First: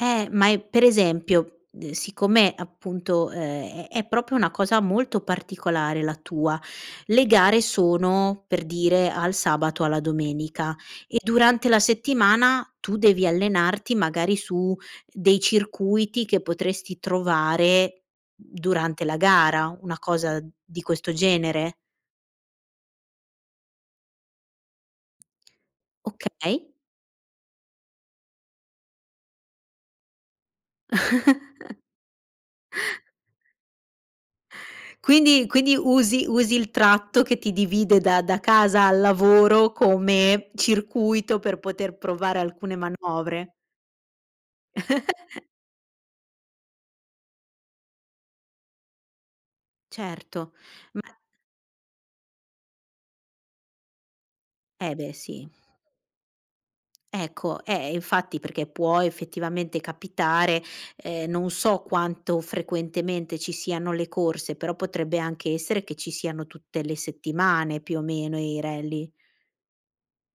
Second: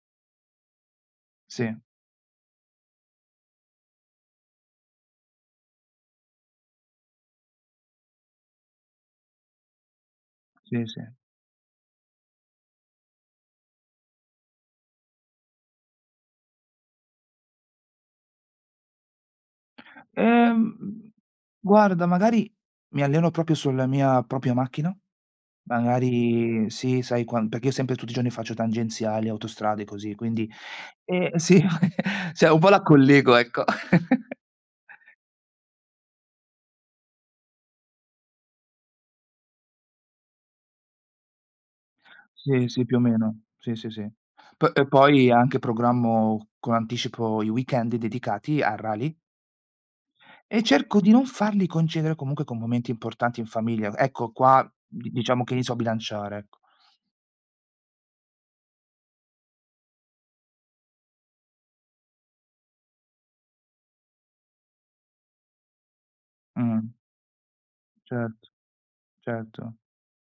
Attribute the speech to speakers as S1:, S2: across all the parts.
S1: Eh, ma è per esempio,
S2: Sì.
S1: uhm, siccome appunto, ehm, è è proprio una cosa molto particolare la tua, le gare sono, per dire, al sabato alla domenica,
S2: Sì, sì.
S1: e durante la settimana tu devi allenarti magari su dei circuiti che potresti trovare durante la gara, una cosa di
S2: Ehm,
S1: questo genere?
S2: guarda, magari mi alleno proprio sulla mia propria macchina,
S1: Okay
S2: magari sì, sai, quan perché io sempre tutti i giorni faccio tangenziali, autostrade così, quindi, eh sì Cioè, un po' la collego, ecco.
S1: Quindi quindi usi usi il tratto che ti divide da da casa al lavoro come, circuito per poter provare
S2: Sì,
S1: alcune
S2: sì, più o meno.
S1: manovre?
S2: Sì, sì, sì. Po poi anche programmo con anticipo i weekend dedicati a rally
S1: Certo,
S2: e cerco di
S1: ma
S2: non farli coincidere comunque con momenti importanti in famiglia. Ecco, qua
S1: Eh,
S2: di
S1: beh
S2: diciamo
S1: sì.
S2: che li so bilanciare, ecco.
S1: Ecco, eh, infatti perché può effettivamente capitare, ehm, non so quanto frequentemente ci siano le corse, però potrebbe anche essere che ci siano tutte
S2: Mh-mh.
S1: le settimane più o meno
S2: Cert
S1: i rally.
S2: certo.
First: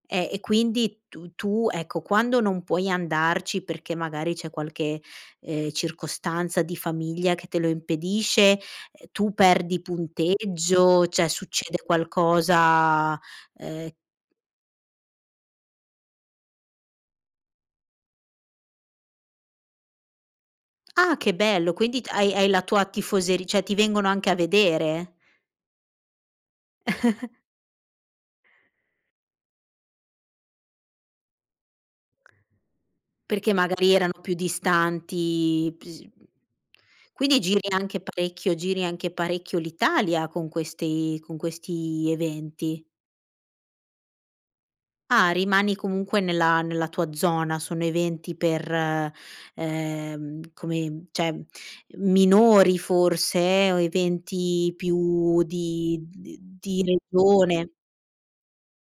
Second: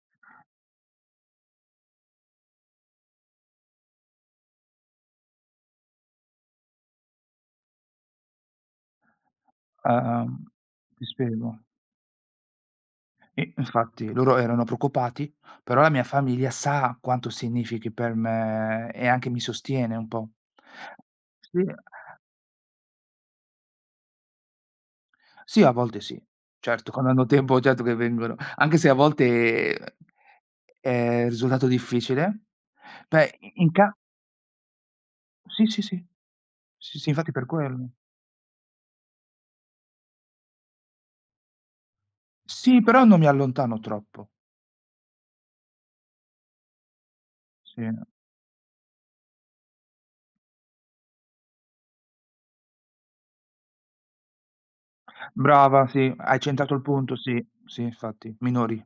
S1: Eh, e quindi tu tu, ecco, quando non puoi andarci perché magari c'è qualche, ehm, circostanza di famiglia che te lo impedisce, ehm, tu perdi
S2: Ah-ah. Mh, ti
S1: punteggio, cioè,
S2: spiego.
S1: succede qualcosa,
S2: I
S1: ehm
S2: infatti loro erano preoccupati, però la mia famiglia sa quanto significhi per me e anche mi sostiene un po'.
S1: Ah, che
S2: Sì,
S1: bello quindi t
S2: a
S1: hai hai la tua tifoseri cioè, ti vengono anche a vedere.
S2: Sì, a volte sì. Certo, quando hanno tempo, certo che vengono, anche se a volte, è risultato difficile, beh, i
S1: Perché
S2: in ca
S1: magari erano più
S2: Sì,
S1: distanti,
S2: sì,
S1: p s
S2: sì.
S1: mhmm,
S2: Sì, sì infatti
S1: quindi
S2: per
S1: giri
S2: quello.
S1: anche parecchio giri anche parecchio l'Italia con questi con questi
S2: Sì,
S1: eventi.
S2: però non mi allontano troppo.
S1: Ah, rimani comunque nella nella tua zona,
S2: Sì
S1: sono
S2: n
S1: eventi per ehm, come cioè, minori forse o eventi più
S2: Brava,
S1: di
S2: sì,
S1: d
S2: hai centrato
S1: di
S2: il punto, sì.
S1: regione.
S2: Sì infatti, minori,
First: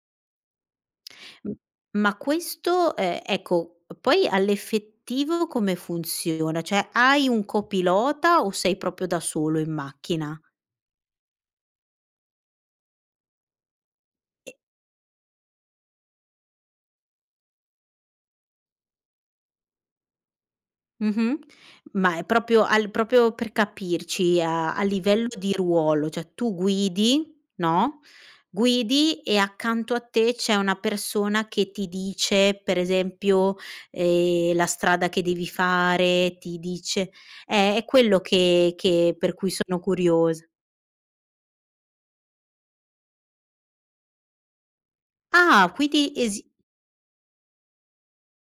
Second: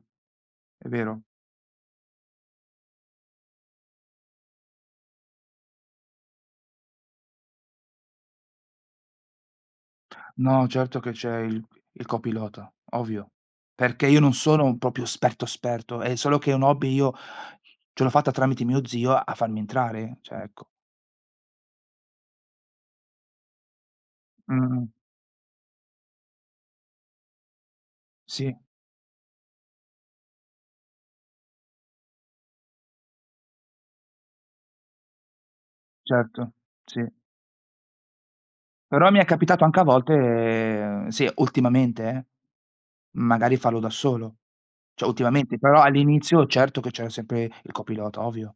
S2: è vero.
S1: M ma questo, ehm, ecco, poi all'effettivo come funziona? Cioè, hai un copilota o sei proprio da solo in macchina?
S2: No, certo che c'è il il copilota, ovvio. Perché, io non
S1: Eh
S2: sono proprio esperto esperto, è solo che è un hobby, io ce l'ho fatta tramite mio zio a farmi entrare, cioè, ecco.
S1: Mh-mh. Ma è proprio al proprio per capirci a a
S2: Mh-mh.
S1: livello di ruolo, cioè, tu guidi, no,
S2: Sì.
S1: guidi e accanto a te c'è una persona che ti dice per esempio, ehm, la strada che devi fare,
S2: Certo,
S1: ti
S2: sì.
S1: dice eh, è quello che
S2: Però
S1: che
S2: mi è
S1: per cui
S2: capitato
S1: sono
S2: anche a
S1: curiosa.
S2: volte sì, ultimamente, eh, magari farlo da solo. Cioè, ultimamente,
S1: Ah,
S2: però
S1: quindi
S2: all'inizio,
S1: esi
S2: certo che c'era sempre il copilota, ovvio.